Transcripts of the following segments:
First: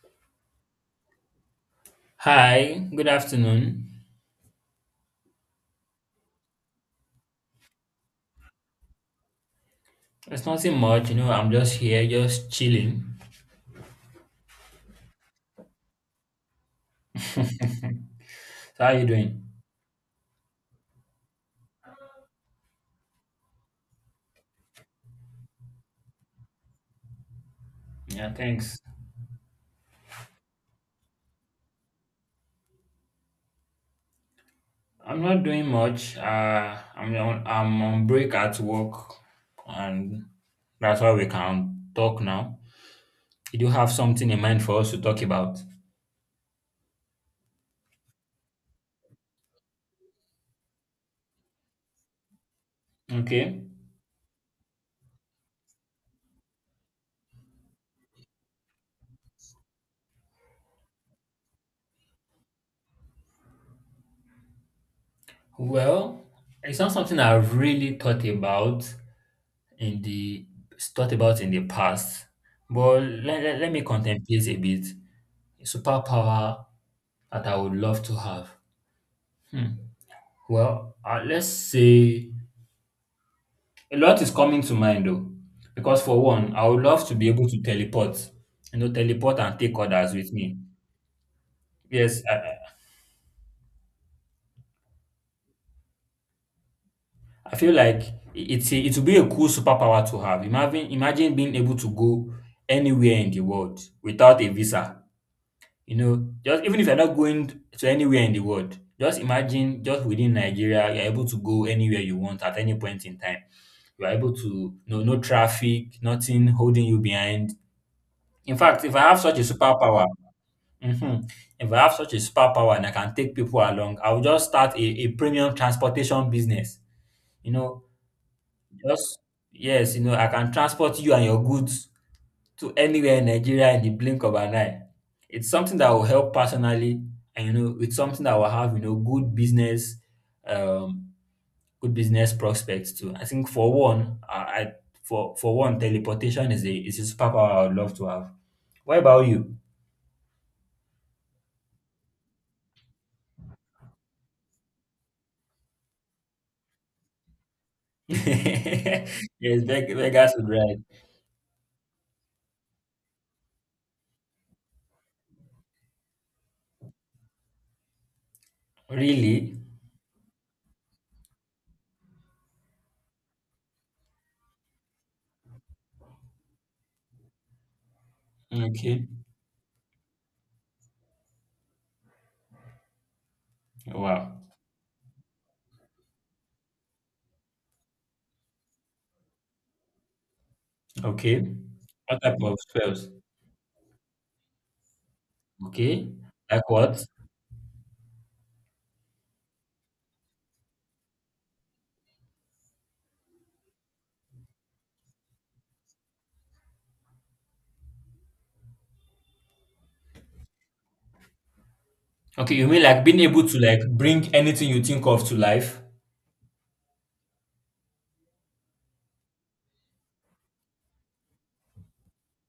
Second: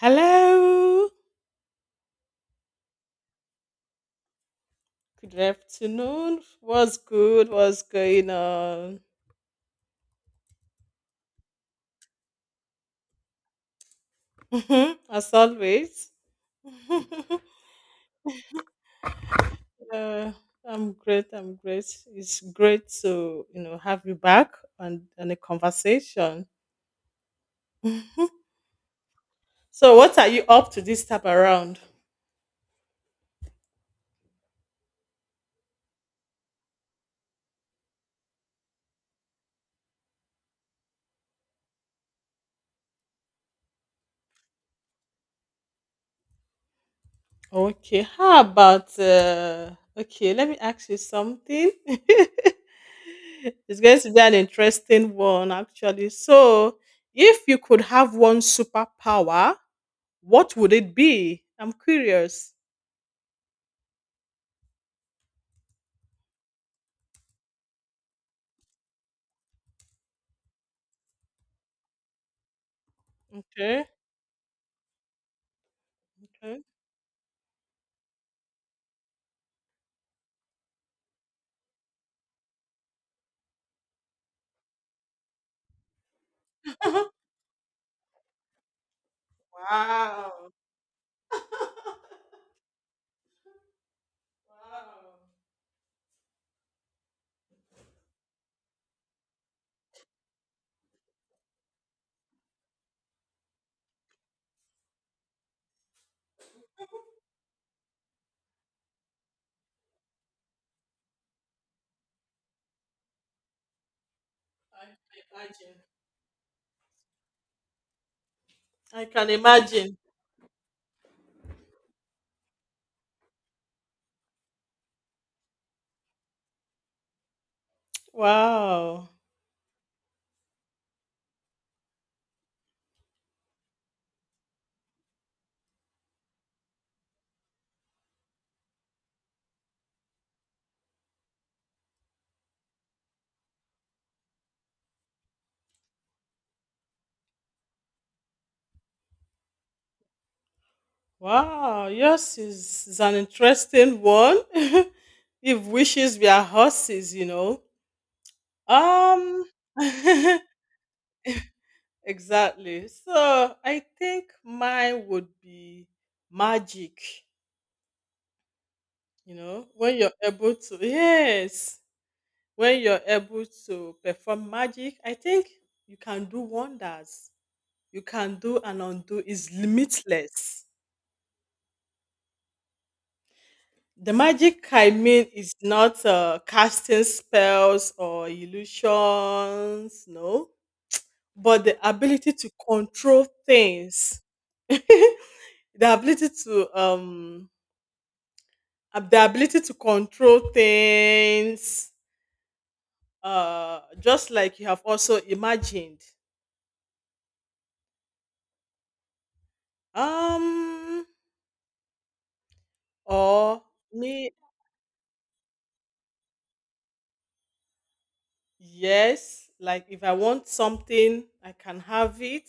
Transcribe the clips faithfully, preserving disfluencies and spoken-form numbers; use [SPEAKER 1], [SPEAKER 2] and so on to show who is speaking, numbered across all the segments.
[SPEAKER 1] Hello.
[SPEAKER 2] Hi, good afternoon.
[SPEAKER 1] Good afternoon. What's good? What's going on?
[SPEAKER 2] It's nothing much, you know, I'm just here, just chilling.
[SPEAKER 1] As always.
[SPEAKER 2] So how you doing?
[SPEAKER 1] uh, I'm great. I'm great. It's great to, you know, have you back on, on a conversation.
[SPEAKER 2] Yeah, thanks.
[SPEAKER 1] So what are you up to this time around?
[SPEAKER 2] I'm not doing much. Uh, I'm on, I'm on break at work, and that's why we can talk now. You do have something in mind for us to talk about?
[SPEAKER 1] Okay, how about uh, okay? Let me ask you something.
[SPEAKER 2] Okay.
[SPEAKER 1] It's going to be an interesting one, actually. So, if you could have one superpower, what would it be? I'm curious.
[SPEAKER 2] Well, it's not something I've really thought about in the thought about in the past, but let, let, let me
[SPEAKER 1] Okay.
[SPEAKER 2] contemplate a bit.
[SPEAKER 1] Okay.
[SPEAKER 2] Superpower that I would love to have. Hmm. Well, uh, let's say a lot is coming to mind though, because for one, I would love to be able to teleport, you know, teleport and take others with
[SPEAKER 1] Wow.
[SPEAKER 2] me.
[SPEAKER 1] Wow.
[SPEAKER 2] Yes, I, I I feel like i- it's a, it would be a cool superpower to have. Imagine imagine being able to go anywhere in the world without a visa. You know, just even if you're not going to anywhere in the world, just imagine just within Nigeria, you're able to go anywhere you want at any point in time. You are able to
[SPEAKER 1] I
[SPEAKER 2] no no
[SPEAKER 1] can imagine.
[SPEAKER 2] traffic, nothing holding you behind. In fact, if I
[SPEAKER 1] I
[SPEAKER 2] have
[SPEAKER 1] can
[SPEAKER 2] such a
[SPEAKER 1] imagine.
[SPEAKER 2] superpower, mhm, if I have such a superpower and I can take people along, I will just start a, a premium transportation business. You know,
[SPEAKER 1] Wow.
[SPEAKER 2] just yes, you know, I can transport you and your goods to anywhere in Nigeria in the blink of an eye. It's something that will help personally, and you know, it's something that will have you know good business um good business prospects too. I think for one, I, I for for one, teleportation is a is a superpower I would love to have. What about you?
[SPEAKER 1] Wow, yours is, is an interesting one. If wishes were horses, you know. Um,
[SPEAKER 2] Yes, Ve- Vegas would ride.
[SPEAKER 1] exactly. So I think mine would be magic, you
[SPEAKER 2] Really?
[SPEAKER 1] know, when you're able to, yes, when you're able to perform magic, I think you can do wonders. You can do and
[SPEAKER 2] Okay.
[SPEAKER 1] undo is limitless. The
[SPEAKER 2] Wow.
[SPEAKER 1] magic I mean is not uh, casting spells or illusions, no,
[SPEAKER 2] Okay.
[SPEAKER 1] but the
[SPEAKER 2] What
[SPEAKER 1] ability
[SPEAKER 2] type
[SPEAKER 1] to
[SPEAKER 2] of spells?
[SPEAKER 1] control things, the
[SPEAKER 2] Okay.
[SPEAKER 1] ability
[SPEAKER 2] Like
[SPEAKER 1] to
[SPEAKER 2] what?
[SPEAKER 1] um, ab- the ability to control things, uh, just like you have also imagined. Um,
[SPEAKER 2] Okay, you mean like being able to
[SPEAKER 1] or
[SPEAKER 2] like bring
[SPEAKER 1] me,
[SPEAKER 2] anything you think of to life?
[SPEAKER 1] yes, like if I want something, I can have it,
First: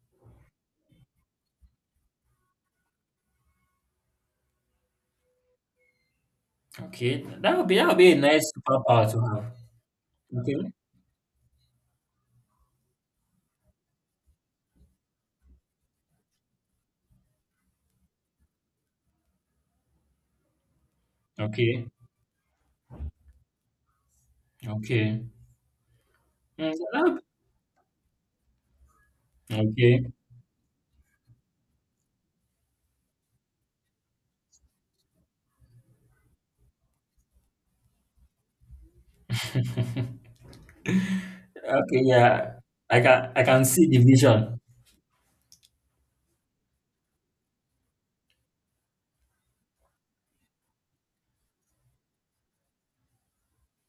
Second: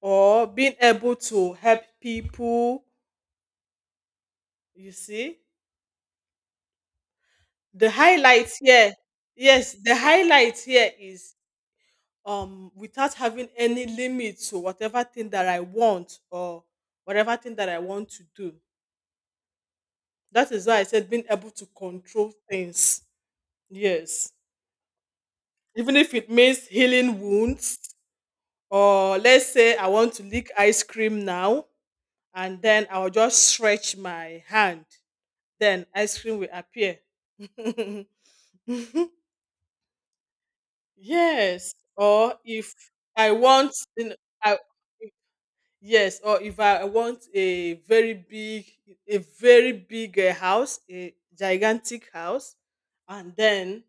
[SPEAKER 1] or being able to help people. You see?
[SPEAKER 2] Okay, that would be that
[SPEAKER 1] The
[SPEAKER 2] would be a nice
[SPEAKER 1] highlight here,
[SPEAKER 2] superpower to have.
[SPEAKER 1] yes, the highlight
[SPEAKER 2] Okay.
[SPEAKER 1] here is um without having any limit to whatever thing that I want or whatever thing that I want to do. That is why I said being able to
[SPEAKER 2] Okay.
[SPEAKER 1] control things. Yes.
[SPEAKER 2] Okay.
[SPEAKER 1] Even if it means
[SPEAKER 2] Mm,
[SPEAKER 1] healing
[SPEAKER 2] that
[SPEAKER 1] wounds, or let's
[SPEAKER 2] would-
[SPEAKER 1] say I
[SPEAKER 2] okay.
[SPEAKER 1] want to lick ice cream now, and then I'll just stretch my hand, then ice cream will appear. Yes,
[SPEAKER 2] Okay,
[SPEAKER 1] or
[SPEAKER 2] yeah.
[SPEAKER 1] if
[SPEAKER 2] I can
[SPEAKER 1] I
[SPEAKER 2] I can
[SPEAKER 1] want,
[SPEAKER 2] see the
[SPEAKER 1] you know,
[SPEAKER 2] vision.
[SPEAKER 1] I, yes, or if I want a very big, a very big uh, house, a gigantic house, and then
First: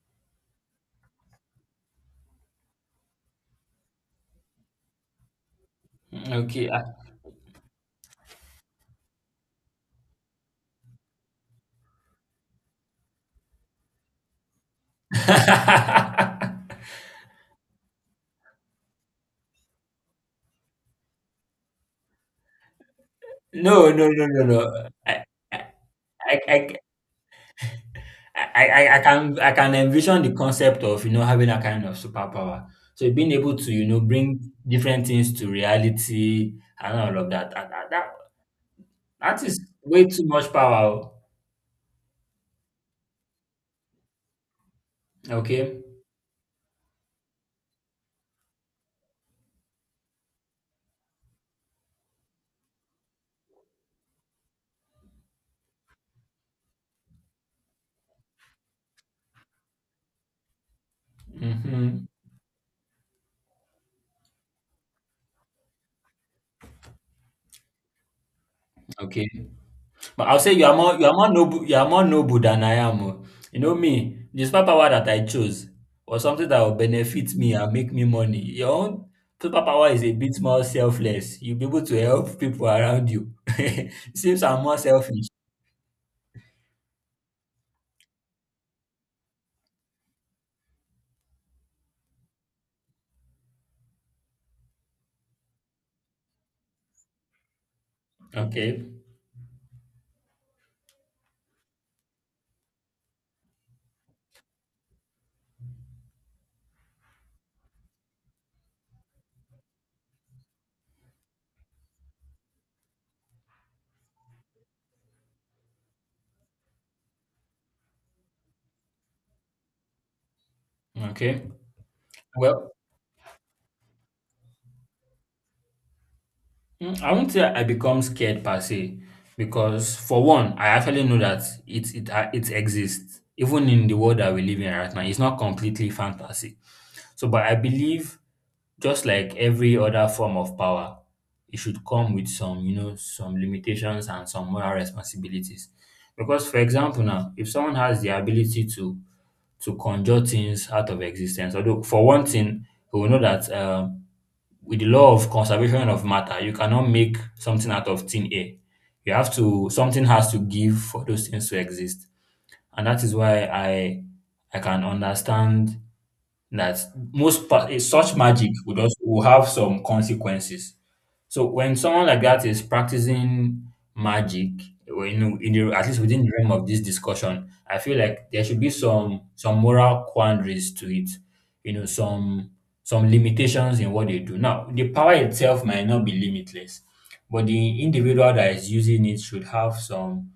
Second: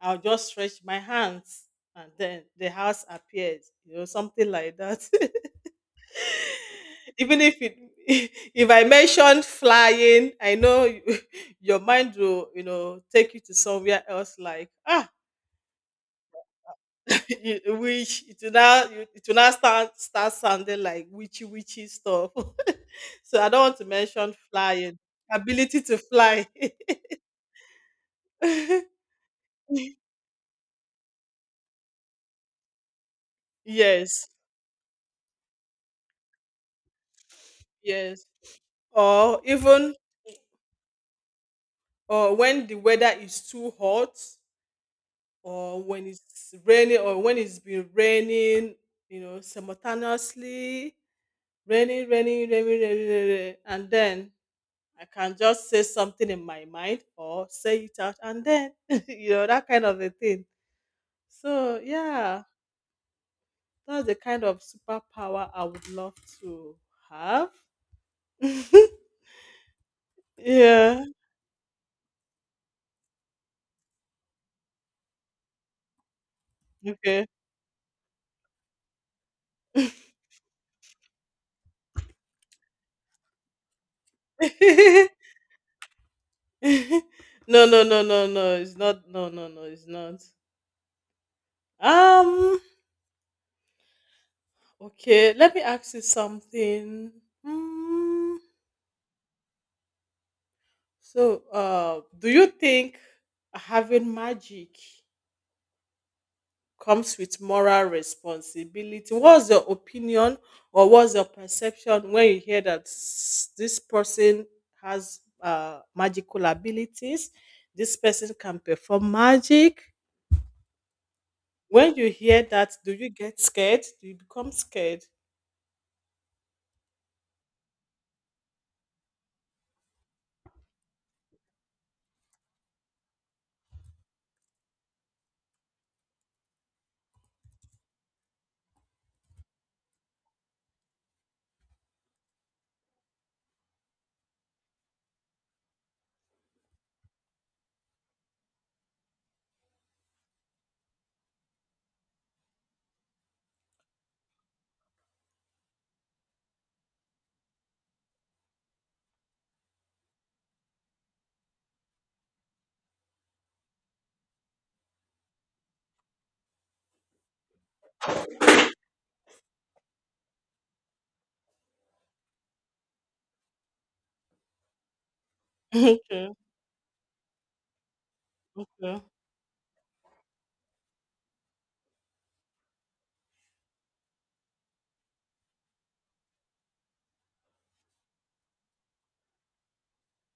[SPEAKER 1] I'll just stretch my hands, and then the house appears, you know, something like that.
[SPEAKER 2] Okay. I-
[SPEAKER 1] Even if it, if I mentioned flying, I know you- your mind will, you know, take you to somewhere else. Like ah, you, which it will now you, it will now start start sounding like witchy witchy stuff. So I don't want to
[SPEAKER 2] No, no, no,
[SPEAKER 1] mention
[SPEAKER 2] no, no.
[SPEAKER 1] flying,
[SPEAKER 2] I, I,
[SPEAKER 1] ability to
[SPEAKER 2] I,
[SPEAKER 1] fly.
[SPEAKER 2] I, I I- I can I can envision the concept of you know having a kind of superpower. So being able to you know
[SPEAKER 1] Yes,
[SPEAKER 2] bring different things to reality and all of that. That that, that,
[SPEAKER 1] yes, or
[SPEAKER 2] that is
[SPEAKER 1] even
[SPEAKER 2] way too much power. Oh.
[SPEAKER 1] or when the weather is too hot,
[SPEAKER 2] Okay.
[SPEAKER 1] or when it's raining, or when it's been raining, you know, simultaneously raining, raining, raining, raining, raining, raining and then I can just say something in my mind or say it out and then, you know, that kind of a thing. So,
[SPEAKER 2] Mm-hmm.
[SPEAKER 1] yeah, that's the kind of superpower I would love to have.
[SPEAKER 2] Okay. But I'll say you are more
[SPEAKER 1] Yeah.
[SPEAKER 2] you are more noble you are more noble than I am oh. You know me, the superpower that I chose was something that will
[SPEAKER 1] Okay.
[SPEAKER 2] benefit me and make me money. Your own superpower is a bit more selfless. You'll be able to help people around you. Seems I'm more selfish.
[SPEAKER 1] No, no, no, no, no. It's not. No, no, no. It's not. Um. Okay. Let me ask you something. Hmm.
[SPEAKER 2] Okay.
[SPEAKER 1] So, uh, do you think having magic comes with moral responsibility. What's your opinion or what's your perception when you hear that s- this person has uh, magical abilities? This person can perform magic.
[SPEAKER 2] Okay.
[SPEAKER 1] When you hear
[SPEAKER 2] Well,
[SPEAKER 1] that, do you get scared? Do you become scared?
[SPEAKER 2] mm, I won't say I become scared per se, because for one, I actually know that it it uh, it exists even in the world that we live in right now. It's not completely fantasy. So, but I believe just like every other form of power, it should come with some you know some limitations and some moral responsibilities. Because for example, now if someone has the ability to to conjure things out of existence. Although for one thing, we will know that um with the law of conservation of matter, you cannot make something out of thin air. You have to something has to give for those things to exist. And that is why I I can understand that most pa- eh, such magic would also will have some consequences. So when someone like that is practicing magic, or, you know, in the, at least within the
[SPEAKER 1] Okay,
[SPEAKER 2] realm of this discussion, I feel like there should be
[SPEAKER 1] okay.
[SPEAKER 2] some some moral quandaries to it. You know, some some limitations in what they do. Now, the power itself might not be limitless, but the individual that is using it should have some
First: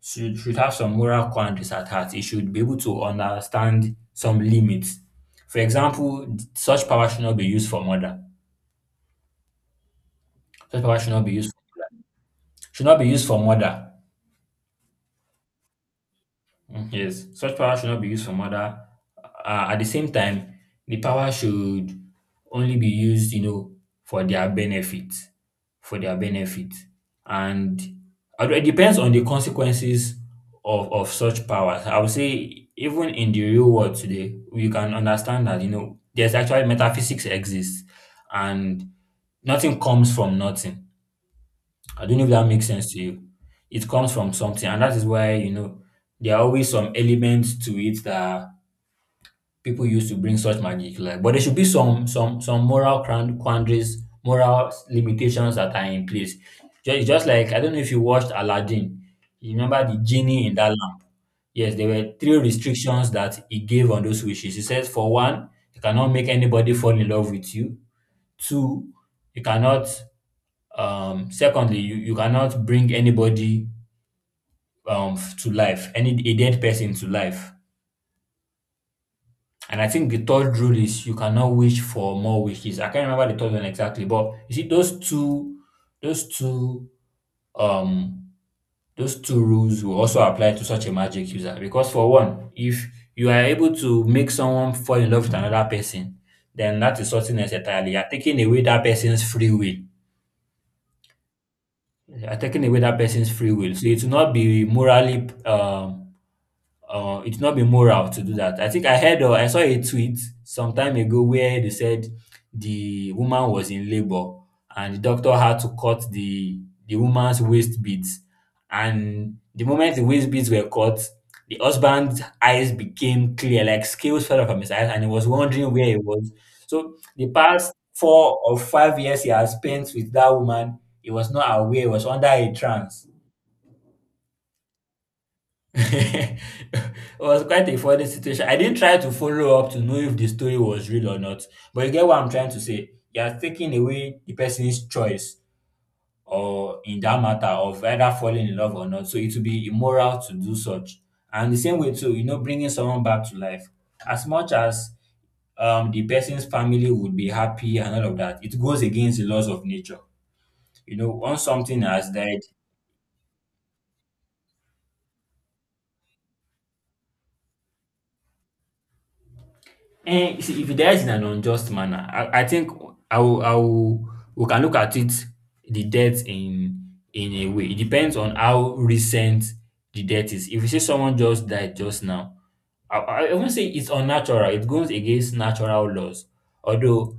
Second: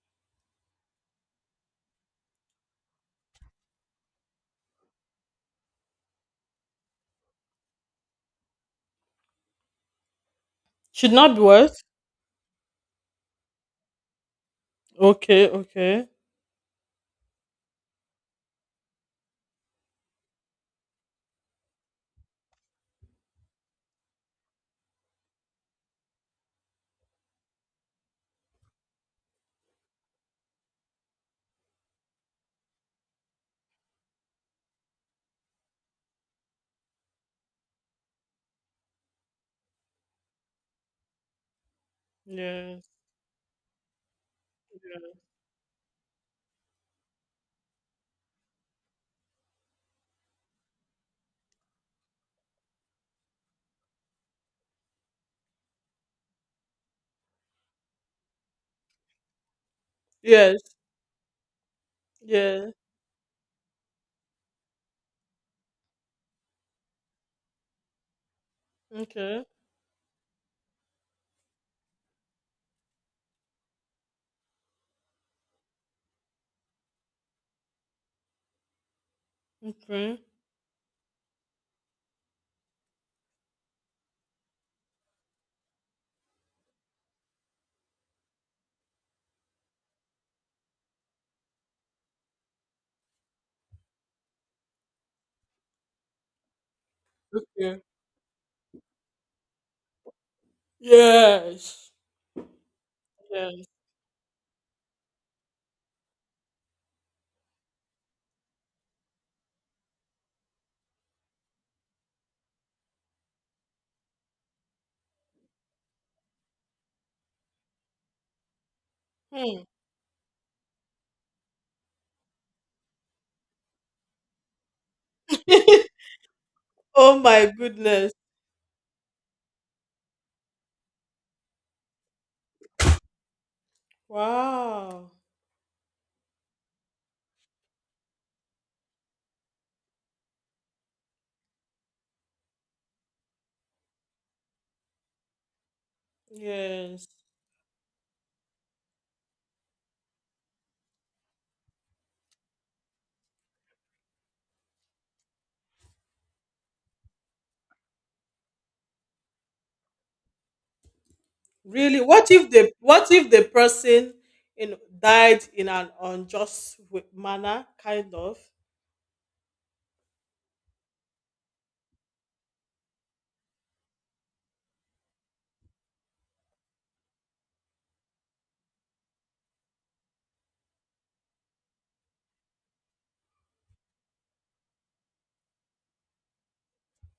[SPEAKER 2] should should have some moral quandaries at heart. It should be able to understand some limits. For example, such power should not be used for murder. Such power should
[SPEAKER 1] Should
[SPEAKER 2] not be
[SPEAKER 1] not be
[SPEAKER 2] used
[SPEAKER 1] what?
[SPEAKER 2] should not be used for murder.
[SPEAKER 1] Okay, okay.
[SPEAKER 2] Mm, yes, such power should not be used for murder. Uh, at the same time, the power should only be used, you know, for their benefit, for their benefit, and although it depends on the consequences of of such powers. I would say even in the real world today, we can understand that you know there's actually metaphysics exists, and nothing comes from nothing I don't know if that makes
[SPEAKER 1] Yes,
[SPEAKER 2] sense to you. It comes from something, and that is why you know there are always some elements to it that people use to bring such magic. Like, but there should be some some some moral cran- quandaries, moral limitations that are in place. Ju- It's just like I don't know if you watched Aladdin. You remember the genie in
[SPEAKER 1] yes,
[SPEAKER 2] that
[SPEAKER 1] yes.
[SPEAKER 2] lamp? Yes, there were three
[SPEAKER 1] Yes.
[SPEAKER 2] restrictions that he gave on those wishes. He says, for one, you cannot make anybody fall in love with you. Two, you
[SPEAKER 1] Okay,
[SPEAKER 2] cannot um secondly you, you cannot bring anybody um to life any a dead person to life, and I think the
[SPEAKER 1] okay,
[SPEAKER 2] third rule is you cannot wish for more wishes. I can't remember the third one exactly, but you see those two those two um those two rules will also apply to such a magic user, because for one, if you are able to make someone fall in love with another person, then that is something else
[SPEAKER 1] okay.
[SPEAKER 2] entirely. You are taking away that person's free will,
[SPEAKER 1] Yes,
[SPEAKER 2] you are taking away that person's free
[SPEAKER 1] yes.
[SPEAKER 2] will, so it will not be morally um uh, it's not be moral to do that. I think I heard or I saw a tweet some time ago where they said the woman was in labor and the doctor had to cut the the woman's waist beads. And the
[SPEAKER 1] Hmm.
[SPEAKER 2] moment the waist beads were cut, the husband's eyes became clear, like scales fell off from his eyes, and he was wondering where he was. So
[SPEAKER 1] Oh
[SPEAKER 2] the
[SPEAKER 1] my
[SPEAKER 2] past
[SPEAKER 1] goodness.
[SPEAKER 2] four or five years he has spent with that woman, he was not aware, he was under a trance.
[SPEAKER 1] Wow.
[SPEAKER 2] It was quite a funny situation. I didn't try to follow up to know if the story was real or not, but you get what I'm trying to say. You are taking away the person's choice or in
[SPEAKER 1] Yes.
[SPEAKER 2] that matter of either falling in love or not. So it would be immoral to do such. And the same way too, you know, bringing someone back to life. As much as um the person's family would be happy and all of that, it goes against the laws of nature. You know, once something
[SPEAKER 1] Really.
[SPEAKER 2] has
[SPEAKER 1] What
[SPEAKER 2] died,
[SPEAKER 1] if the what if the person you know died in an unjust w- manner, kind of?
[SPEAKER 2] eh, see, if it dies in an unjust manner, I, I think I will, I will, we can look at it the death in in a way. It depends on how recent the death is. If you say someone just died just now, I, I I won't say it's unnatural. It goes against natural laws. Although,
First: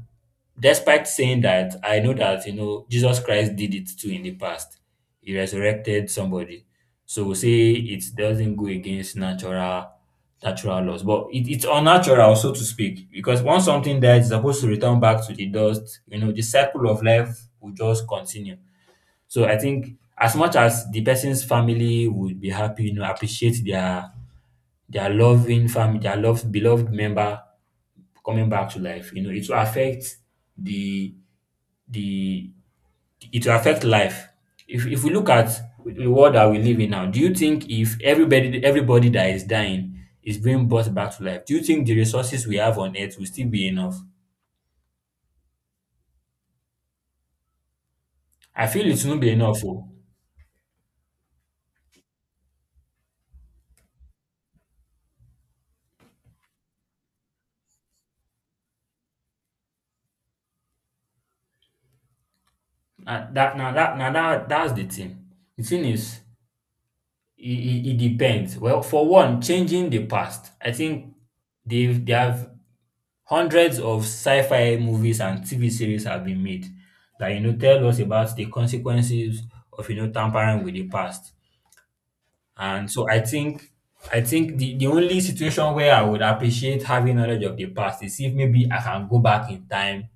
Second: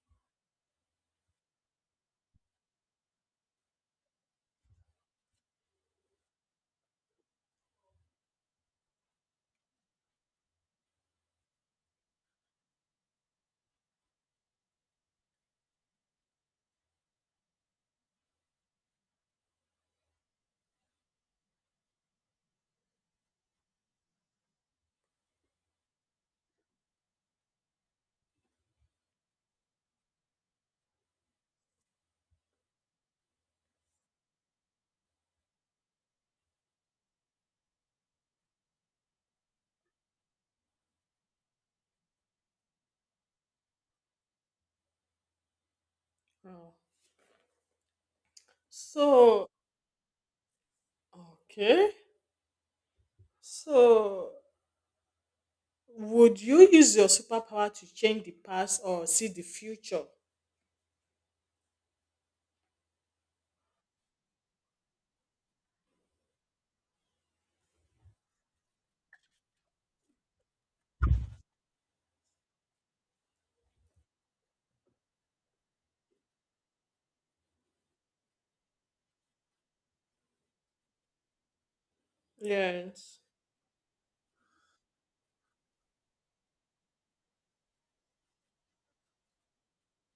[SPEAKER 2] despite saying that, I know that you know Jesus Christ did it too in the past. He resurrected somebody, so we say it doesn't go against natural natural loss, but it it's unnatural, so to speak, because once something dies, it's supposed to return back to the dust. You know, the cycle of life will just continue. So I think as much as the person's family would be happy, you know, appreciate their their loving family, their loved beloved member coming back to life, you know, it will affect the the it will affect life. If if we look at the world that we live in now, do you think if everybody everybody that is dying is being brought back to life, do you think the resources we have on earth will still be enough?
[SPEAKER 1] Oh.
[SPEAKER 2] I feel it won't be
[SPEAKER 1] So
[SPEAKER 2] enough. Oh.
[SPEAKER 1] okay. So would you use your superpower to change the past or see the future?
[SPEAKER 2] Uh, that now that now that that's the thing. The thing is, it, it, it depends. Well, for one, changing the past. I think they've they have hundreds of sci-fi movies and T V series have been made that you know tell us about the consequences of you know tampering with the past. And so I
[SPEAKER 1] Yes.
[SPEAKER 2] think I think the, the only situation where I would appreciate having knowledge of the past is if maybe I can go back in time.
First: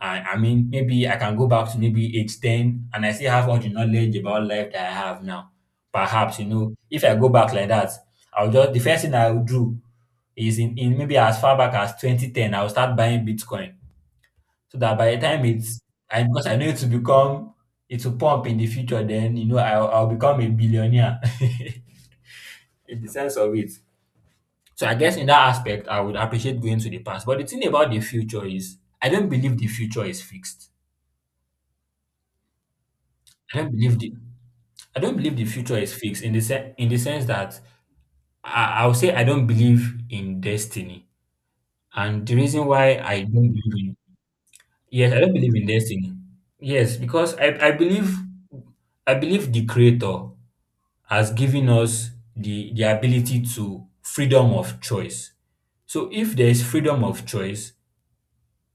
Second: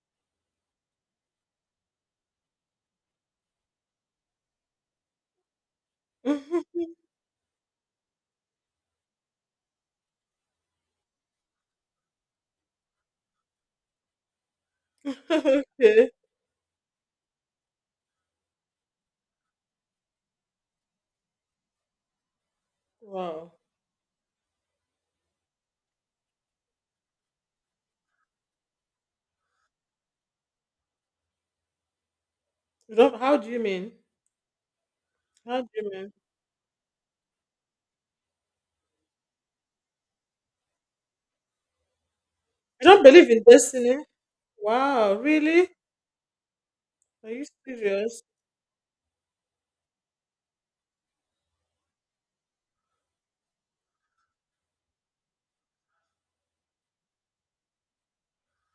[SPEAKER 2] And I mean, maybe I can go back to maybe age ten and I still have all the knowledge about life that I have now. Perhaps, you know, if I go back like that, I'll just, the first thing I will do is in, in maybe as far back as twenty ten, I'll start buying Bitcoin. So that by the time it's,
[SPEAKER 1] Okay.
[SPEAKER 2] I, because I know it will become, it will pump in the future, then, you know, I'll, I'll become a billionaire. In the sense
[SPEAKER 1] Wow.
[SPEAKER 2] of it. So I guess in that aspect, I would appreciate going to the past. But the thing about the future is, I don't believe the future is fixed.
[SPEAKER 1] You don't, how do
[SPEAKER 2] I
[SPEAKER 1] you
[SPEAKER 2] don't
[SPEAKER 1] mean?
[SPEAKER 2] believe the I don't believe the
[SPEAKER 1] How do
[SPEAKER 2] future
[SPEAKER 1] you
[SPEAKER 2] is
[SPEAKER 1] mean?
[SPEAKER 2] fixed in the sen- in the sense that I, i would say I don't believe in destiny. And the reason why
[SPEAKER 1] You don't
[SPEAKER 2] I
[SPEAKER 1] believe in
[SPEAKER 2] don't believe in
[SPEAKER 1] destiny?
[SPEAKER 2] Yes,
[SPEAKER 1] Wow,
[SPEAKER 2] I don't believe in
[SPEAKER 1] really?
[SPEAKER 2] destiny. Yes,
[SPEAKER 1] Are
[SPEAKER 2] because
[SPEAKER 1] you
[SPEAKER 2] I, I believe
[SPEAKER 1] serious?
[SPEAKER 2] I believe the creator has given us the, the ability to freedom of choice. So if there is freedom of choice,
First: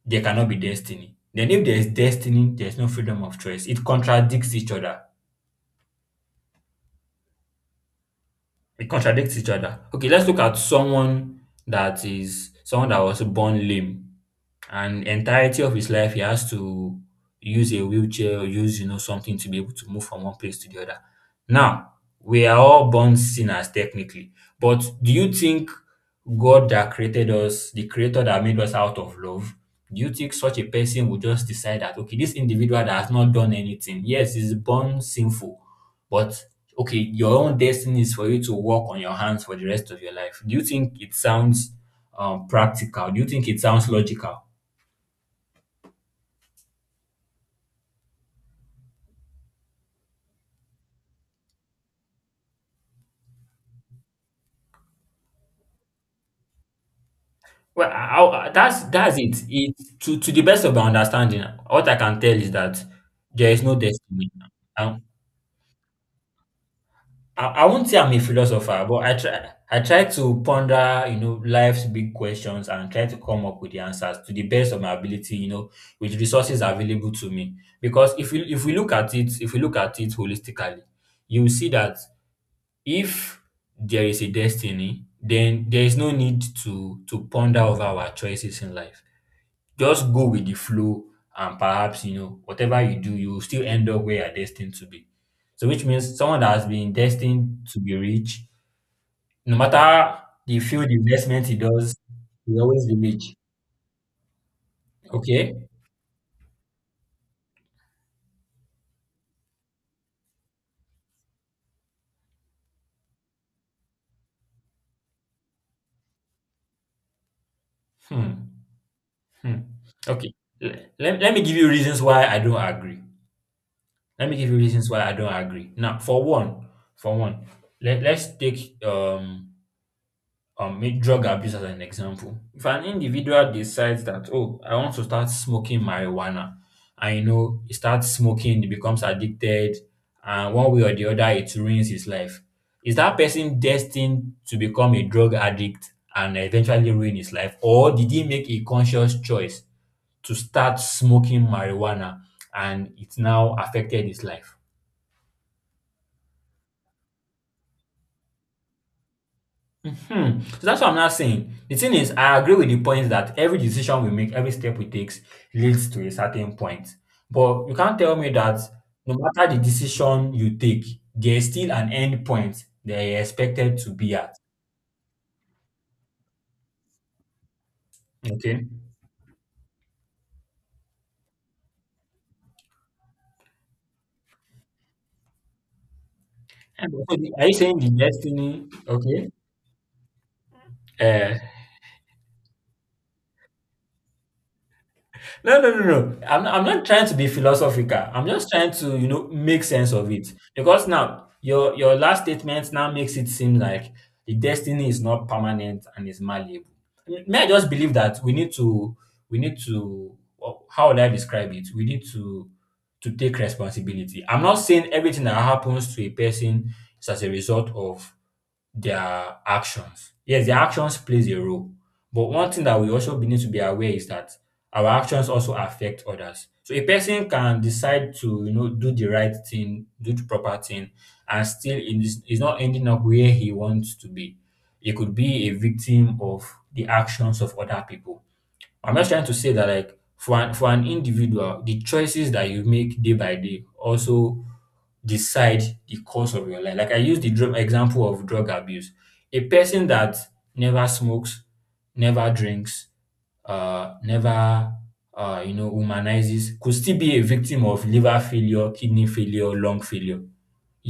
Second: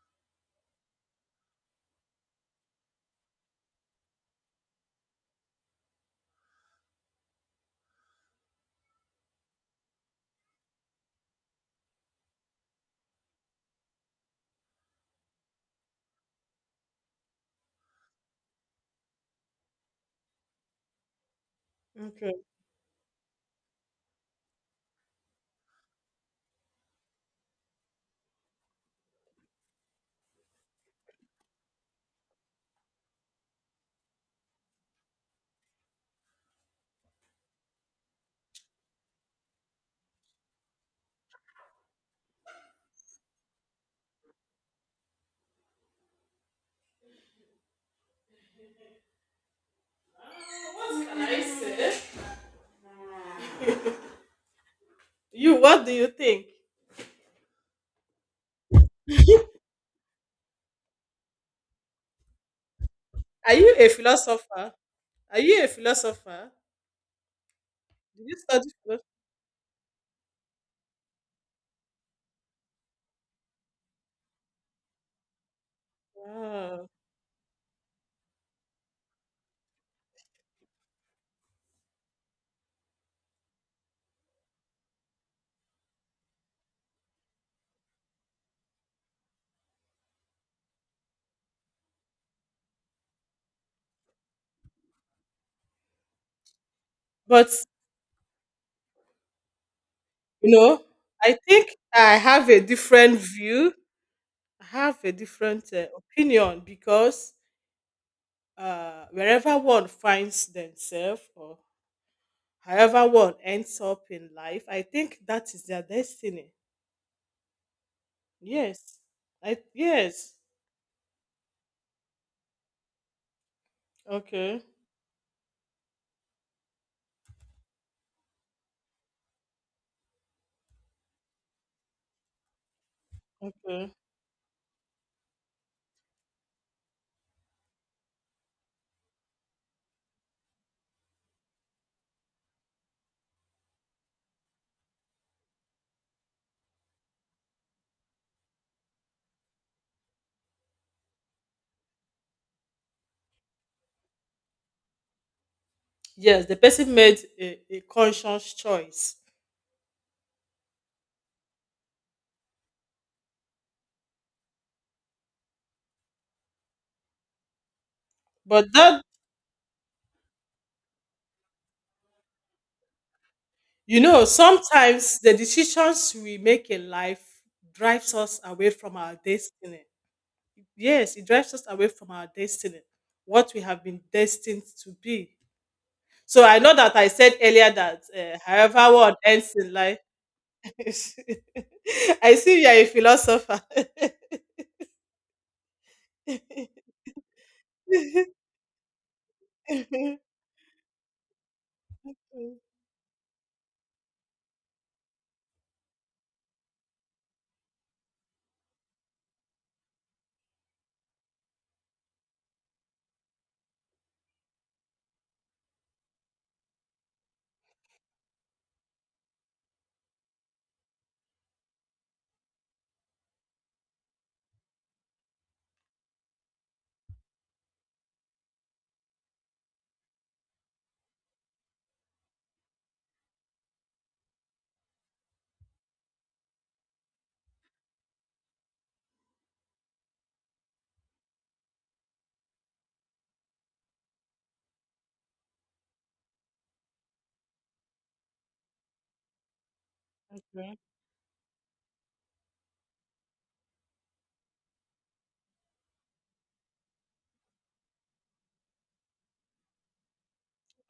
[SPEAKER 2] there cannot be destiny. Then if there is destiny, there is no freedom of choice. It contradicts each other. It contradicts each other. Okay, let's look at someone that is someone that was born lame and entirety of his life he has to use a wheelchair or use you know something to be able to move from one place to the other. Now,
[SPEAKER 1] Okay.
[SPEAKER 2] we are all born sinners technically, but do you think God that created us, the creator that made us out of love, do you think such a person would just decide that okay, this individual that has not done anything, yes, he's born sinful, but okay, your own destiny is for you to work on your hands for the rest of your life. Do you think it sounds um, practical? Do you think it sounds logical?
[SPEAKER 1] You, what do you think?
[SPEAKER 2] Well, I, I, that's that's it. It to to the best of my understanding, what I can tell is that there
[SPEAKER 1] Are
[SPEAKER 2] is no
[SPEAKER 1] you a
[SPEAKER 2] destiny.
[SPEAKER 1] philosopher? Are you a philosopher?
[SPEAKER 2] I, I won't say I'm a
[SPEAKER 1] Did you study
[SPEAKER 2] philosopher, but
[SPEAKER 1] philosophy?
[SPEAKER 2] I try I try to ponder, you know, life's big questions and try to come up with the answers to the best of my ability, you know, with resources
[SPEAKER 1] Ah.
[SPEAKER 2] available to me. Because if we if we look at it, if we look at it holistically, you will see that if there is a destiny, then there is no need to to ponder over our choices in life. Just go with the flow and perhaps, you know, whatever you do, you will still end up where you're destined to be. So which means someone that has been
[SPEAKER 1] But
[SPEAKER 2] destined to be rich, no matter
[SPEAKER 1] you
[SPEAKER 2] the
[SPEAKER 1] know,
[SPEAKER 2] field
[SPEAKER 1] I
[SPEAKER 2] investment he
[SPEAKER 1] think
[SPEAKER 2] does,
[SPEAKER 1] I have a
[SPEAKER 2] he'll always be
[SPEAKER 1] different
[SPEAKER 2] rich.
[SPEAKER 1] view. I have a
[SPEAKER 2] Okay?
[SPEAKER 1] different uh, opinion because uh, wherever one finds themselves or however one ends up in life, I think that is their destiny.
[SPEAKER 2] Hmm.
[SPEAKER 1] Yes. I
[SPEAKER 2] Hmm. Okay.
[SPEAKER 1] yes.
[SPEAKER 2] Le- Let, let me give you reasons why I don't agree. Let me give you
[SPEAKER 1] Okay.
[SPEAKER 2] reasons why I don't agree. Now, for one, for one, let, let's take um um, make drug abuse as an example. If an individual
[SPEAKER 1] Okay.
[SPEAKER 2] decides that, oh, I want to start smoking marijuana, and you know, he starts smoking, he becomes addicted, and one way or the other, it ruins his life. Is that person destined to become a drug addict and eventually ruin his life? Or did he make a conscious choice to start smoking marijuana and it's now affected his life?
[SPEAKER 1] Yes, the person made a, a conscious choice.
[SPEAKER 2] Hmm. So that's what I'm not saying. The thing is, I agree with the point that every decision we make, every step we take leads to a certain point. But you can't tell me that
[SPEAKER 1] But that
[SPEAKER 2] no matter the decision you take, there's still an end point that you're expected to
[SPEAKER 1] you
[SPEAKER 2] be
[SPEAKER 1] know,
[SPEAKER 2] at.
[SPEAKER 1] sometimes the decisions we make in life drives us
[SPEAKER 2] Okay.
[SPEAKER 1] away from our destiny. Yes, it drives us away from our destiny, what we have been destined to be. So I know
[SPEAKER 2] And
[SPEAKER 1] that I
[SPEAKER 2] so the-
[SPEAKER 1] said
[SPEAKER 2] are you
[SPEAKER 1] earlier
[SPEAKER 2] saying the
[SPEAKER 1] that uh,
[SPEAKER 2] destiny?
[SPEAKER 1] however one
[SPEAKER 2] Okay.
[SPEAKER 1] ends in life,
[SPEAKER 2] Uh,
[SPEAKER 1] I see you are a philosopher.
[SPEAKER 2] no, no, no, no. I'm I'm not trying to be philosophical. I'm just trying to, you know, make sense of it. Because now your your last statement now makes it seem like the destiny is not permanent and is malleable. M- May I just believe that we need to we need to wh- how would I describe it? We need to to take responsibility. I'm not saying everything that happens to a person is as a result of their actions. Yes, their actions plays a role. But one thing that we also be- need to be aware is that our actions also affect others. So a person can decide to, you know, do the right thing, do the proper thing, and still in this is not ending up where he wants to be. He could be a victim of the actions of other people. I'm just trying to say that like for an, for an individual, the choices that you make day by day also decide the course of your life. Like I used the drug example of drug abuse. A person that
[SPEAKER 1] Okay.
[SPEAKER 2] never smokes, never drinks, uh, never uh, you know, humanizes could still be a victim of liver failure, kidney failure, lung failure.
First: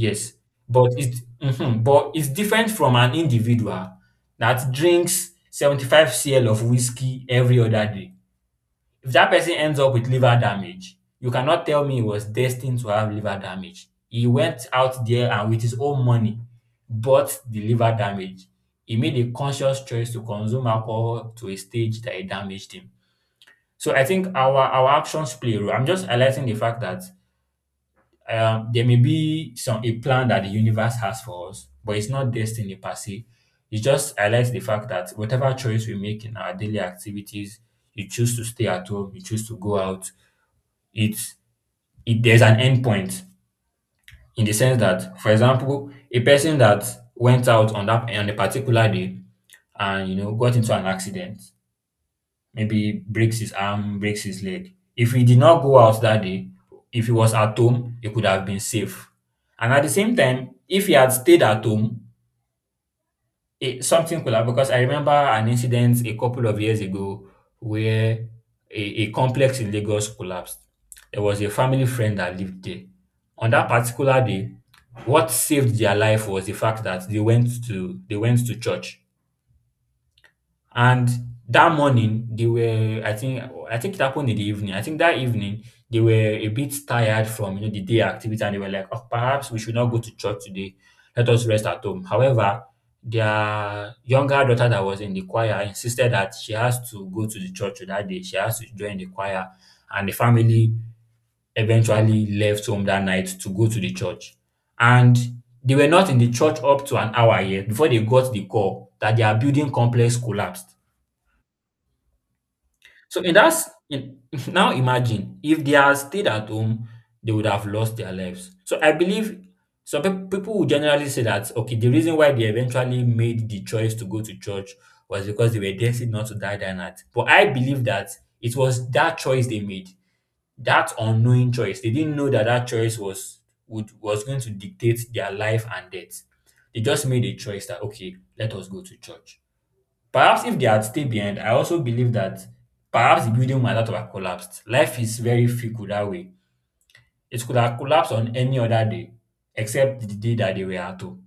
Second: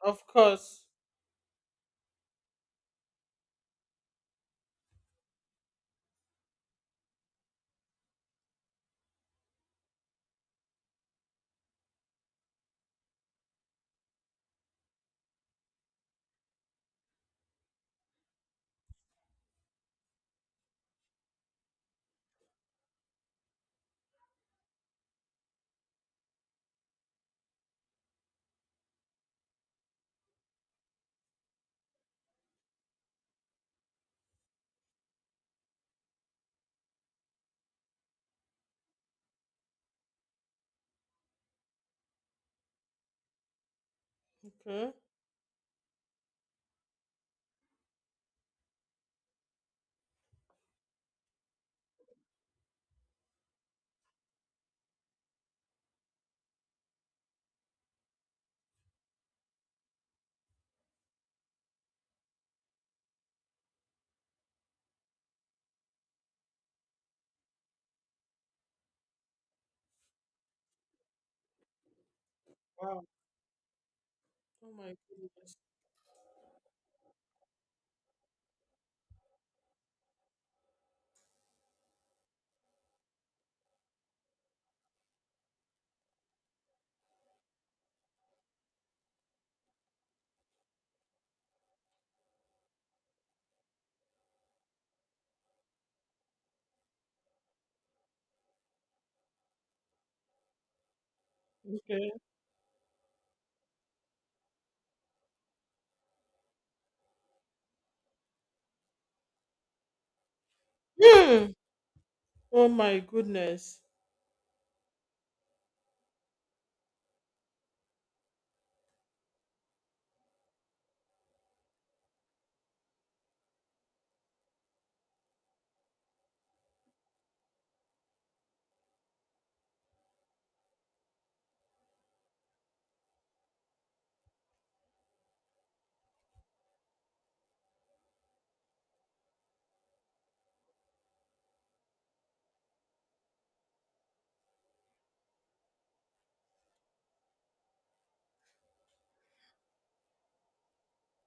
[SPEAKER 1] Of course.
[SPEAKER 2] but it's mhm, but it's different from an individual that drinks seventy-five cl of whiskey every other day. If that person ends up with liver damage, you cannot tell me he was destined to have liver damage. He went out there and with his own money bought the liver damage. He made a conscious choice to consume alcohol to a stage that it damaged him. So I think our our actions play a role. I'm just highlighting the fact that um, there may be some a plan that the universe has for us, but it's not destiny per se. It just highlights the fact that whatever choice we make in our daily activities, you choose to stay at home, you choose to go out, it's it, there's an endpoint in the sense
[SPEAKER 1] Okay.
[SPEAKER 2] that, for example, a person that went out on that on a particular day and you know got into an accident, maybe breaks his arm, breaks his leg. If he did not go out that day, if he was at home, he could have been safe. And at the same time, if he had stayed at home, It, something could have, because I remember an incident a couple of years ago where a, a complex in Lagos collapsed. There was a family friend that lived there.
[SPEAKER 1] Wow.
[SPEAKER 2] On that particular day,
[SPEAKER 1] Oh my
[SPEAKER 2] what
[SPEAKER 1] goodness.
[SPEAKER 2] saved their life was the fact that they went to they went to church and that morning, they were, I think, I think it happened in the evening. I think that evening they were a bit tired from you know the day activity, and they were like, "Oh, perhaps we should not go to church today. Let us rest at home." However, their younger daughter that was in the choir insisted that she has to go to the church that day. She has to join the choir, and the family
[SPEAKER 1] Okay.
[SPEAKER 2] eventually left home that night to go to the church. And they were not in the church up to an hour yet before they got the call that their building complex collapsed.
[SPEAKER 1] Hmm. Oh my
[SPEAKER 2] So in that s-
[SPEAKER 1] goodness.
[SPEAKER 2] in, now imagine if they had stayed at home, they would have lost their lives. So I believe some peop- people would generally say that okay, the reason why they eventually made the choice to go to church was because they were destined not to die that night. But I believe that it was that choice they made, that unknowing choice. They didn't know that that choice was would was going to dictate their life and death. They just made a choice that okay, let us go to church. Perhaps if they had stayed behind, I also believe that perhaps the building might not have collapsed. Life is very fickle that way. It could have collapsed on any other day except the day that they were at home.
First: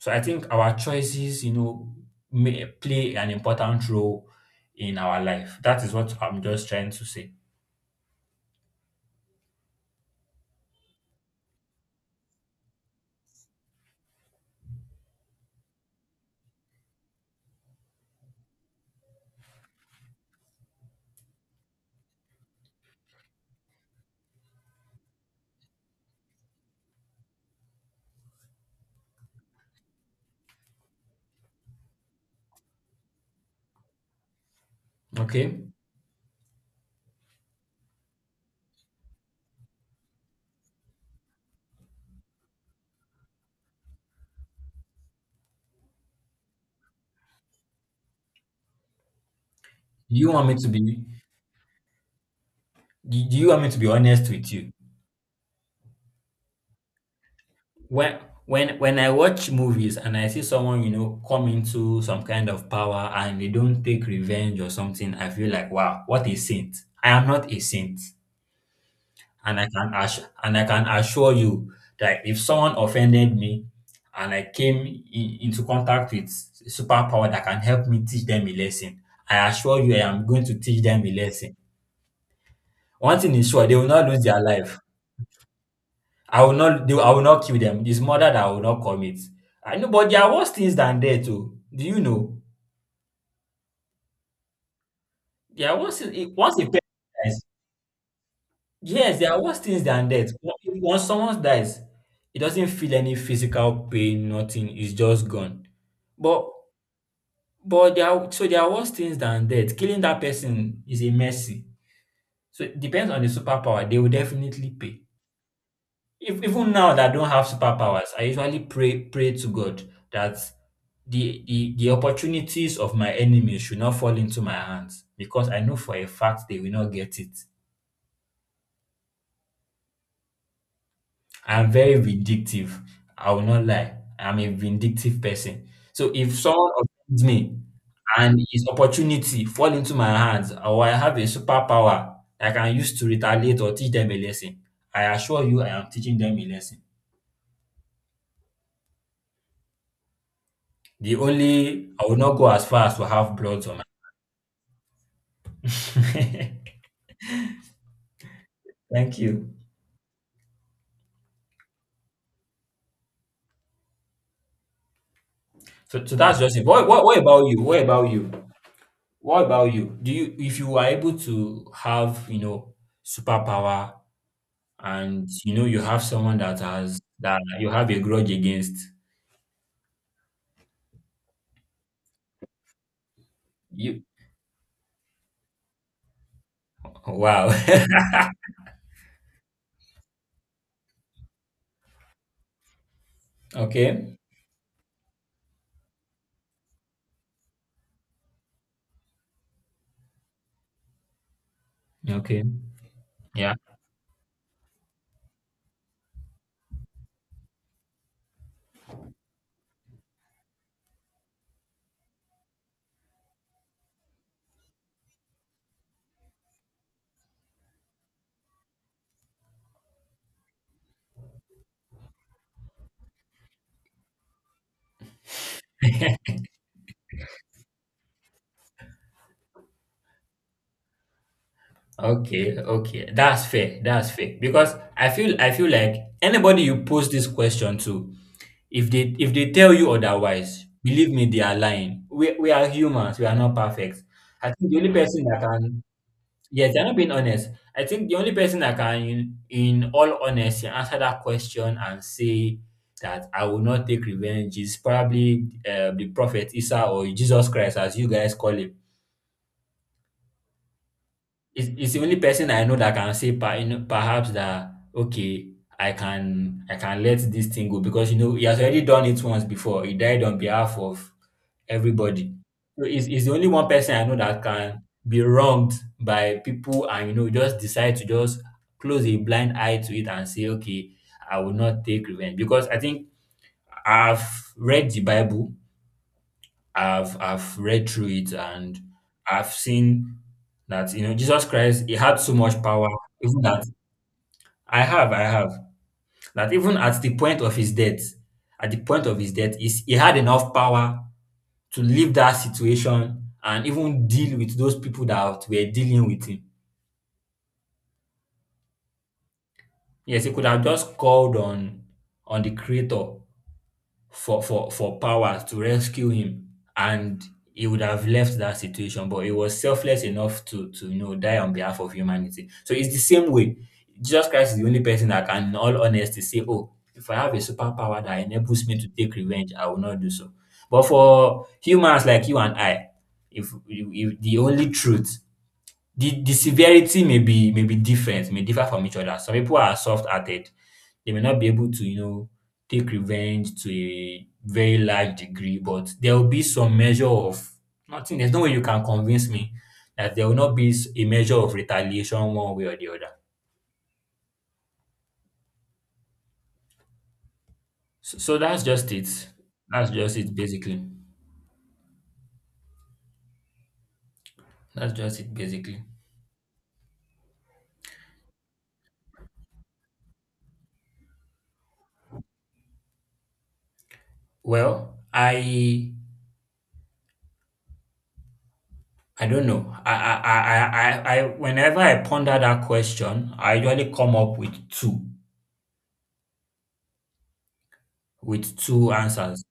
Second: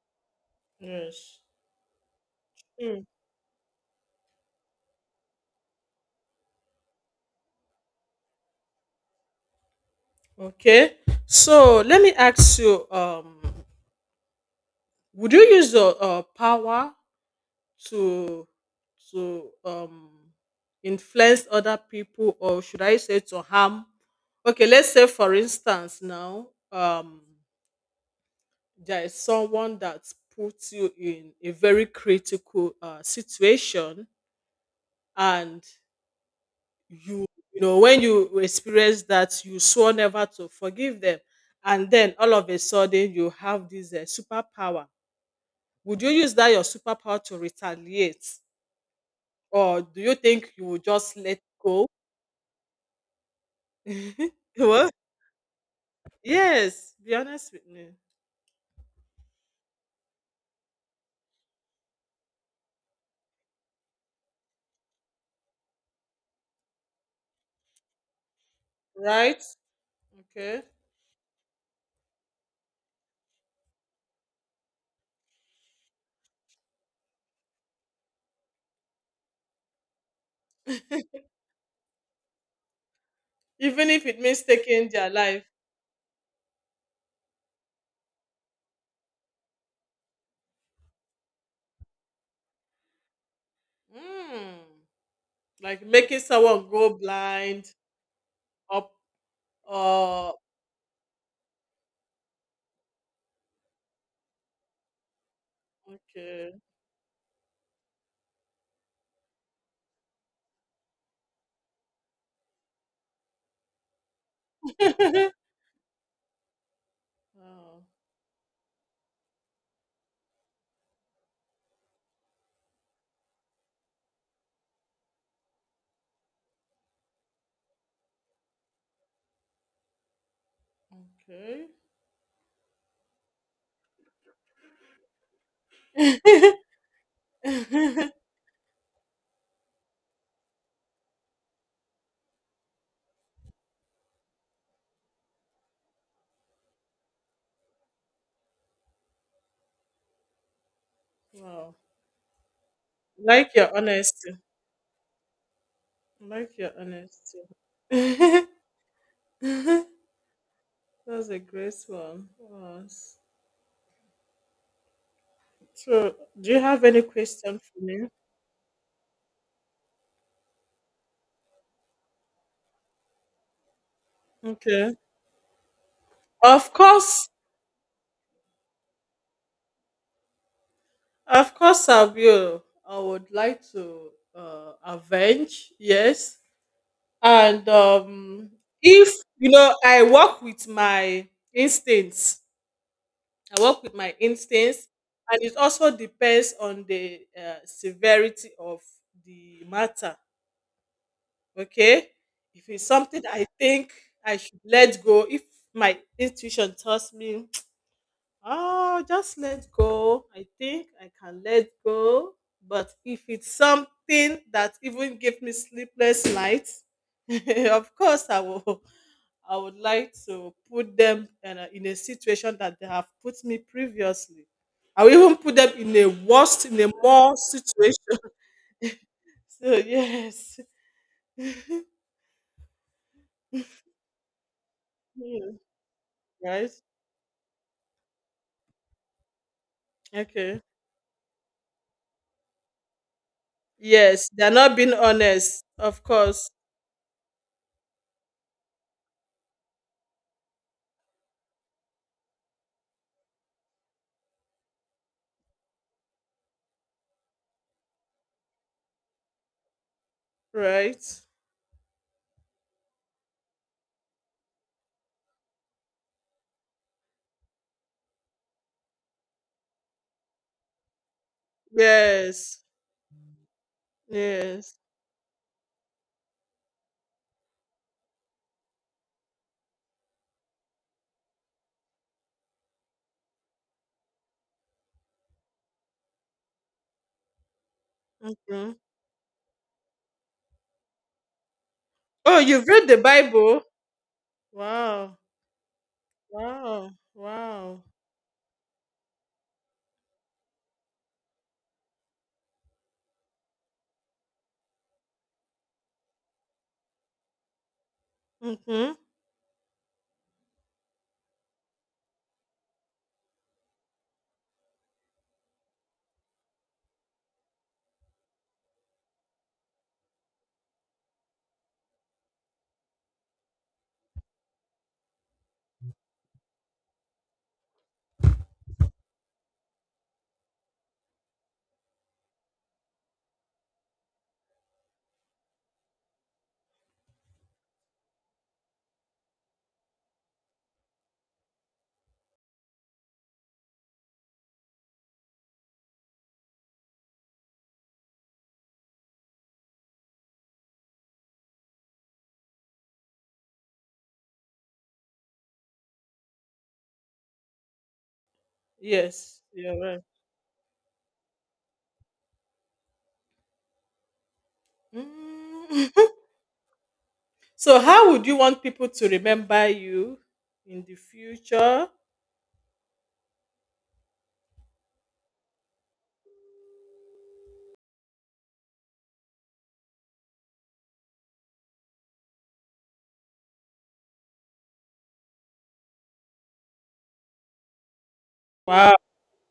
[SPEAKER 2] So I think our
[SPEAKER 1] Yes.
[SPEAKER 2] choices, you know, may
[SPEAKER 1] Hmm.
[SPEAKER 2] play an important role in our life. That is what I'm just trying to say.
[SPEAKER 1] Okay. So let me ask you, um, would you use your uh, power to to um influence other people or should I say to harm? Okay, let's say for instance now, um there is someone that puts you in a very critical uh, situation
[SPEAKER 2] Okay?
[SPEAKER 1] and
[SPEAKER 2] Do
[SPEAKER 1] you you know when you experience that you swore never to forgive them and then all of a sudden you have this uh, superpower, would you use that your superpower to retaliate or do you
[SPEAKER 2] you want
[SPEAKER 1] think
[SPEAKER 2] me
[SPEAKER 1] you
[SPEAKER 2] to
[SPEAKER 1] will
[SPEAKER 2] be do
[SPEAKER 1] just let go.
[SPEAKER 2] do you want me to be honest with you?
[SPEAKER 1] Well, yes, be honest with me,
[SPEAKER 2] when when when I watch movies and I see someone, you know, come into some kind of power and they don't take revenge or something, I feel like, wow, what a saint. I am not a saint.
[SPEAKER 1] right.
[SPEAKER 2] And I can assure,
[SPEAKER 1] Okay,
[SPEAKER 2] and I can assure you that if someone offended me and I came in, into contact with superpower that can help me teach them a lesson, I assure you I am going to teach them a lesson. One thing is sure, they will
[SPEAKER 1] even if
[SPEAKER 2] not
[SPEAKER 1] it
[SPEAKER 2] lose their
[SPEAKER 1] means
[SPEAKER 2] life.
[SPEAKER 1] taking their life.
[SPEAKER 2] I will not do I will not kill them. It's murder that I will not commit. I know, but there are worse things than death too. Do you know?
[SPEAKER 1] Mm,
[SPEAKER 2] There are
[SPEAKER 1] like
[SPEAKER 2] worse
[SPEAKER 1] making
[SPEAKER 2] things- once a
[SPEAKER 1] someone
[SPEAKER 2] person
[SPEAKER 1] go
[SPEAKER 2] dies.
[SPEAKER 1] blind, or
[SPEAKER 2] Yes, there are worse things than death.
[SPEAKER 1] or
[SPEAKER 2] Once someone dies, it doesn't feel any physical pain, nothing. It's just gone. But
[SPEAKER 1] okay.
[SPEAKER 2] but there are so there are worse things than death. Killing that person is a mercy. So it depends on the superpower. They will definitely pay. If, even now that I don't have
[SPEAKER 1] Oh,
[SPEAKER 2] superpowers, I usually pray pray to God that the, the the opportunities of my enemies should not fall into my hands because I know for a fact they will not get it.
[SPEAKER 1] okay.
[SPEAKER 2] I'm very vindictive. I will not lie. I'm a vindictive person. So if someone offends me and his opportunity fall into my hands, or I have a superpower I can use to retaliate or teach them a lesson, I assure you I am teaching them a lesson. The
[SPEAKER 1] Wow.
[SPEAKER 2] only— I would not go as far as to have
[SPEAKER 1] Like
[SPEAKER 2] bloods
[SPEAKER 1] your
[SPEAKER 2] on my
[SPEAKER 1] honesty. Like your honesty.
[SPEAKER 2] Thank you.
[SPEAKER 1] That's a great one. Yes.
[SPEAKER 2] So
[SPEAKER 1] So,
[SPEAKER 2] so that's
[SPEAKER 1] do
[SPEAKER 2] just
[SPEAKER 1] you
[SPEAKER 2] it.
[SPEAKER 1] have
[SPEAKER 2] What
[SPEAKER 1] any
[SPEAKER 2] what what about
[SPEAKER 1] question
[SPEAKER 2] you?
[SPEAKER 1] for
[SPEAKER 2] What
[SPEAKER 1] me?
[SPEAKER 2] about you? What about you? Do you— if you were able to have, you know, superpower,
[SPEAKER 1] Okay.
[SPEAKER 2] and you know you have someone that
[SPEAKER 1] Of
[SPEAKER 2] has—
[SPEAKER 1] course,
[SPEAKER 2] that you have a grudge against
[SPEAKER 1] of course, I will. I would like
[SPEAKER 2] you—
[SPEAKER 1] to uh, avenge, yes.
[SPEAKER 2] wow.
[SPEAKER 1] And um, if, you know, I work with my instincts, I work with my
[SPEAKER 2] Okay.
[SPEAKER 1] instincts, and it also depends on the uh, severity of the matter. Okay,
[SPEAKER 2] Okay.
[SPEAKER 1] if it's something I
[SPEAKER 2] Yeah.
[SPEAKER 1] think I should let go, if my intuition tells me, oh, just let go, I think I can let go. But if it's something that even gave me sleepless nights, of course I will, I would like to put them in a, in a situation that they have put me previously. I will even put them in a worst, in a more situation. So yes, hmm,
[SPEAKER 2] Okay, okay. That's fair. That's fair. Because I feel I feel like anybody
[SPEAKER 1] right?
[SPEAKER 2] you pose this question to, if they if they tell you
[SPEAKER 1] Okay.
[SPEAKER 2] otherwise, believe me, they are lying. We we are humans, we are not perfect.
[SPEAKER 1] Yes, they're
[SPEAKER 2] I think
[SPEAKER 1] not
[SPEAKER 2] the only
[SPEAKER 1] being
[SPEAKER 2] person that
[SPEAKER 1] honest,
[SPEAKER 2] can
[SPEAKER 1] of course,
[SPEAKER 2] Yes, they're not being honest. I think the only person that can, in, in all honesty, answer that question and say that I will not take revenge is probably uh, the prophet Isa, or Jesus Christ as you guys call him.
[SPEAKER 1] right?
[SPEAKER 2] It's it's the only person I know that can say per— you know, perhaps that, okay, I can I can let this thing go, because you know he has already done it once before. He died on behalf of everybody.
[SPEAKER 1] Yes,
[SPEAKER 2] So it's it's the only one person I know that
[SPEAKER 1] yes.
[SPEAKER 2] can be wronged by people and, you know, just decide to just close a blind eye to it and say, okay, I will not take revenge. Because I think I've read the Bible. I've I've read through it,
[SPEAKER 1] Mhm.
[SPEAKER 2] and I've seen that, you know, Jesus Christ, he had so
[SPEAKER 1] Oh,
[SPEAKER 2] much
[SPEAKER 1] you've
[SPEAKER 2] power.
[SPEAKER 1] read the
[SPEAKER 2] Even
[SPEAKER 1] Bible?
[SPEAKER 2] that I have
[SPEAKER 1] Wow,
[SPEAKER 2] I have that even
[SPEAKER 1] wow,
[SPEAKER 2] at the point of his
[SPEAKER 1] wow.
[SPEAKER 2] death, at the point of his death, is— he had enough power to leave that situation and even deal with those people that were dealing with him.
[SPEAKER 1] Hmm.
[SPEAKER 2] Yes, he could have just called on— on the creator for for for power to rescue him, and he would have left that situation, but he was selfless enough to— to, you know, die on behalf of humanity. So it's the same way. Jesus Christ is the only person that can, in all honesty, say, oh, if I have a superpower that enables me to take revenge, I will not do so. But for humans like you and I, if, if the only truth— the the severity may be— may be different, may differ from each other. Some people are soft-hearted. They may not be able to, you know, take revenge to a very large degree, but there will be some measure of— nothing. There's no way you can convince me that there will not be s- a measure of retaliation one way or the other. So, so that's just it.
[SPEAKER 1] Yes, you're
[SPEAKER 2] That's
[SPEAKER 1] right.
[SPEAKER 2] just it, basically. That's just it, basically.
[SPEAKER 1] Mm. So, how would you want people to remember you in the future?
[SPEAKER 2] Well, I— I don't know. I I I I, I I- whenever I ponder that question, I usually come up with two— with two
[SPEAKER 1] Wow.
[SPEAKER 2] answers,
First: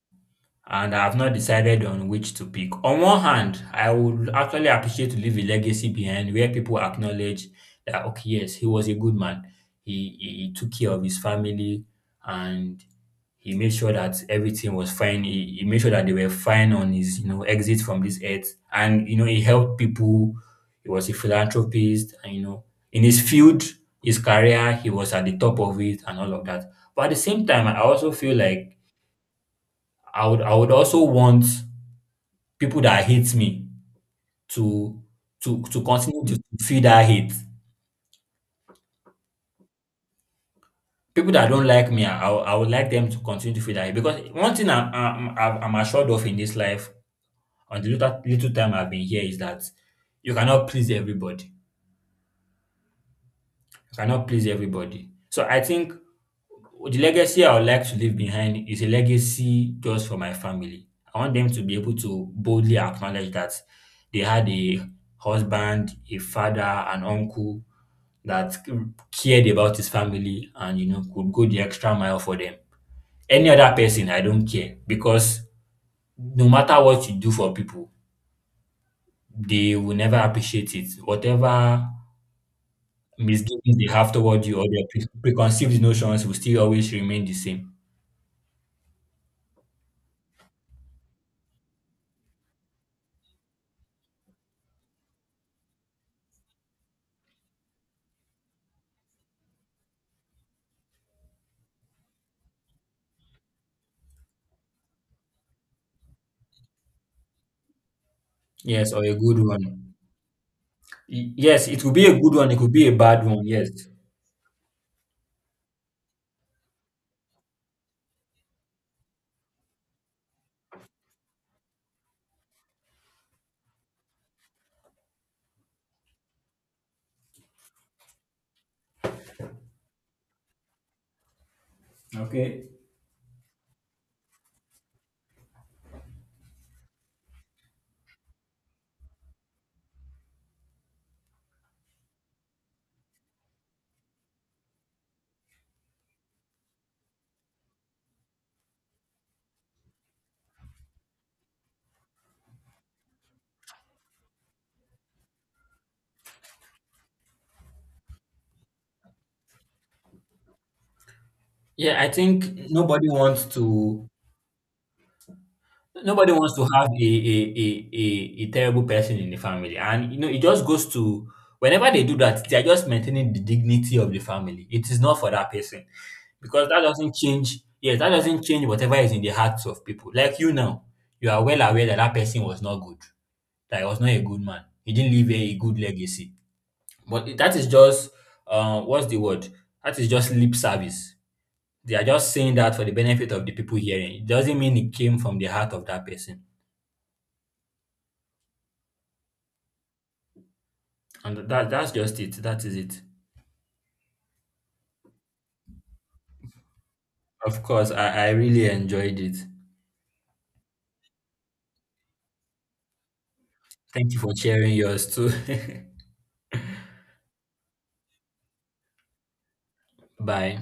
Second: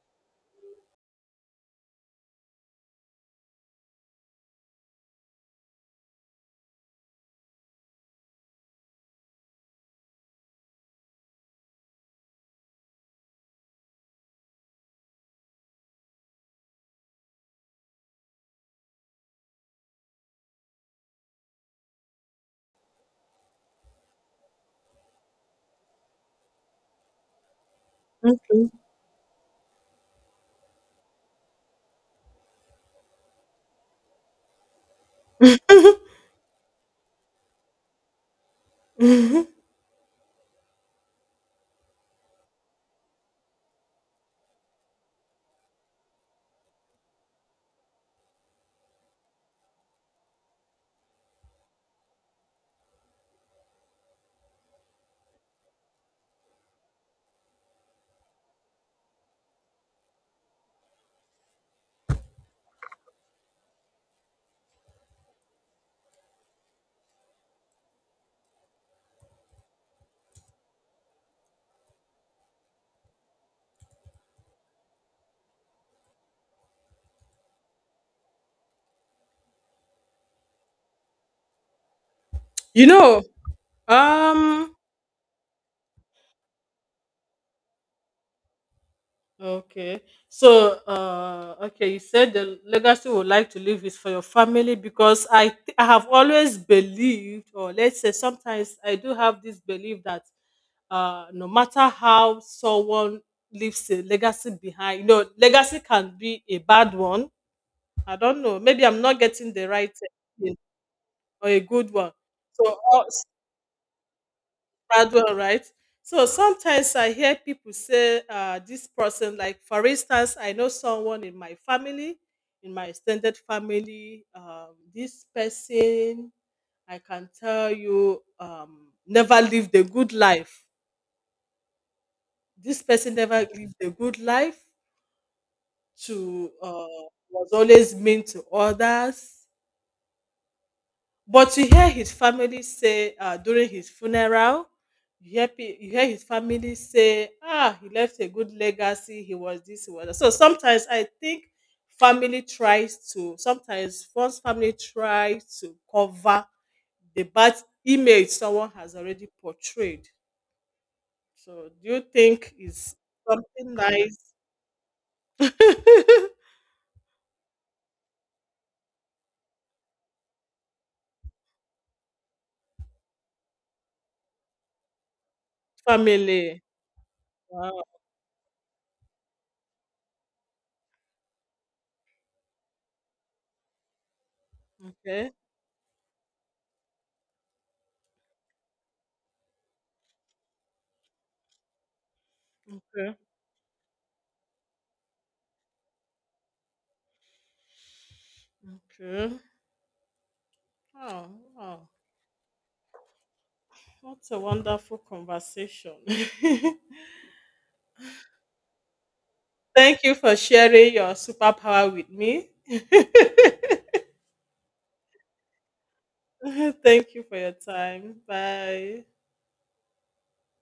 [SPEAKER 2] and I have not decided on which to pick. On one hand, I would actually appreciate to leave a legacy behind where people acknowledge that, okay, yes, he was a good man. He, he, he took care of his family and he made sure that everything was fine. He, he made sure that they were fine on his, you know, exit from this earth. And, you know, he helped people. He was a philanthropist. And, you know, in his field, his career, he was at the top of it and all of that. But at the same time, I also feel
[SPEAKER 1] Okay.
[SPEAKER 2] like I would I would also want people that hate me to— to to continue to feel that hate. People that don't like me, I I would like them to continue to feel that hate, because one thing I'm I'm, I'm I'm assured of in this life, on the little, little time I've been here, is that you cannot please everybody. I cannot please everybody. So I think the legacy I would like to leave behind is a legacy just for my family. I want them to be able to boldly acknowledge that they had a husband, a father, an uncle, that cared about his family and, you know, could go the extra mile for them. Any other person, I don't care, because no matter what you do for people, they will never appreciate it. Whatever
[SPEAKER 1] you know,
[SPEAKER 2] misgivings they have toward you, or
[SPEAKER 1] um,
[SPEAKER 2] their pre- preconceived notions, will still always remain the same.
[SPEAKER 1] okay. So, uh, okay, you said the legacy would like to leave is for your family because I, th- I have always believed, or let's say sometimes I do have this belief that uh, no matter how someone leaves a legacy behind, you know, legacy can be a bad one. I don't know. Maybe
[SPEAKER 2] Yes,
[SPEAKER 1] I'm
[SPEAKER 2] or a
[SPEAKER 1] not
[SPEAKER 2] good
[SPEAKER 1] getting the right.
[SPEAKER 2] one. Y-
[SPEAKER 1] Or a
[SPEAKER 2] Yes, it
[SPEAKER 1] good
[SPEAKER 2] could be
[SPEAKER 1] one.
[SPEAKER 2] a good one, it could
[SPEAKER 1] So
[SPEAKER 2] be a
[SPEAKER 1] all
[SPEAKER 2] bad one, yes.
[SPEAKER 1] bad one, right? So sometimes I hear people say uh, this person, like for instance, I know someone in my family, in my extended family, um, this person I can tell you um, never lived a good life.
[SPEAKER 2] Okay.
[SPEAKER 1] This person never lived a good life. To uh, was always mean to others. But you hear his family say uh, during his funeral, you hear, pe- you hear his family say, ah, he left a good legacy, he was this, he was that. So sometimes I think family tries to, sometimes one's family tries to cover the bad image someone has already portrayed. So do
[SPEAKER 2] Yeah,
[SPEAKER 1] you
[SPEAKER 2] I
[SPEAKER 1] think
[SPEAKER 2] think
[SPEAKER 1] is
[SPEAKER 2] nobody wants
[SPEAKER 1] something
[SPEAKER 2] to—
[SPEAKER 1] nice?
[SPEAKER 2] nobody wants to have a a, a, a, a terrible person in the family. And you know, it just goes to— whenever they do that, they are just maintaining the dignity of the family. It is not for that person.
[SPEAKER 1] Family.
[SPEAKER 2] Because that doesn't change—
[SPEAKER 1] Wow.
[SPEAKER 2] yes, that doesn't change whatever is in the hearts of people. Like you now, you are well aware that that person was not good, that he was not a good man. He didn't leave
[SPEAKER 1] Okay.
[SPEAKER 2] a a good legacy. But it— that is just uh, what's the word? That is just lip service. They are just saying that for the
[SPEAKER 1] Okay.
[SPEAKER 2] benefit of the people hearing. It doesn't mean it came from the heart of that person.
[SPEAKER 1] Okay. Oh,
[SPEAKER 2] And that
[SPEAKER 1] wow.
[SPEAKER 2] that's just it. That is it.
[SPEAKER 1] What a wonderful conversation.
[SPEAKER 2] Of course, I, I really enjoyed it.
[SPEAKER 1] Thank you for sharing your superpower with me.
[SPEAKER 2] Thank you for sharing yours too.
[SPEAKER 1] Thank you for your time. Bye.
[SPEAKER 2] Bye.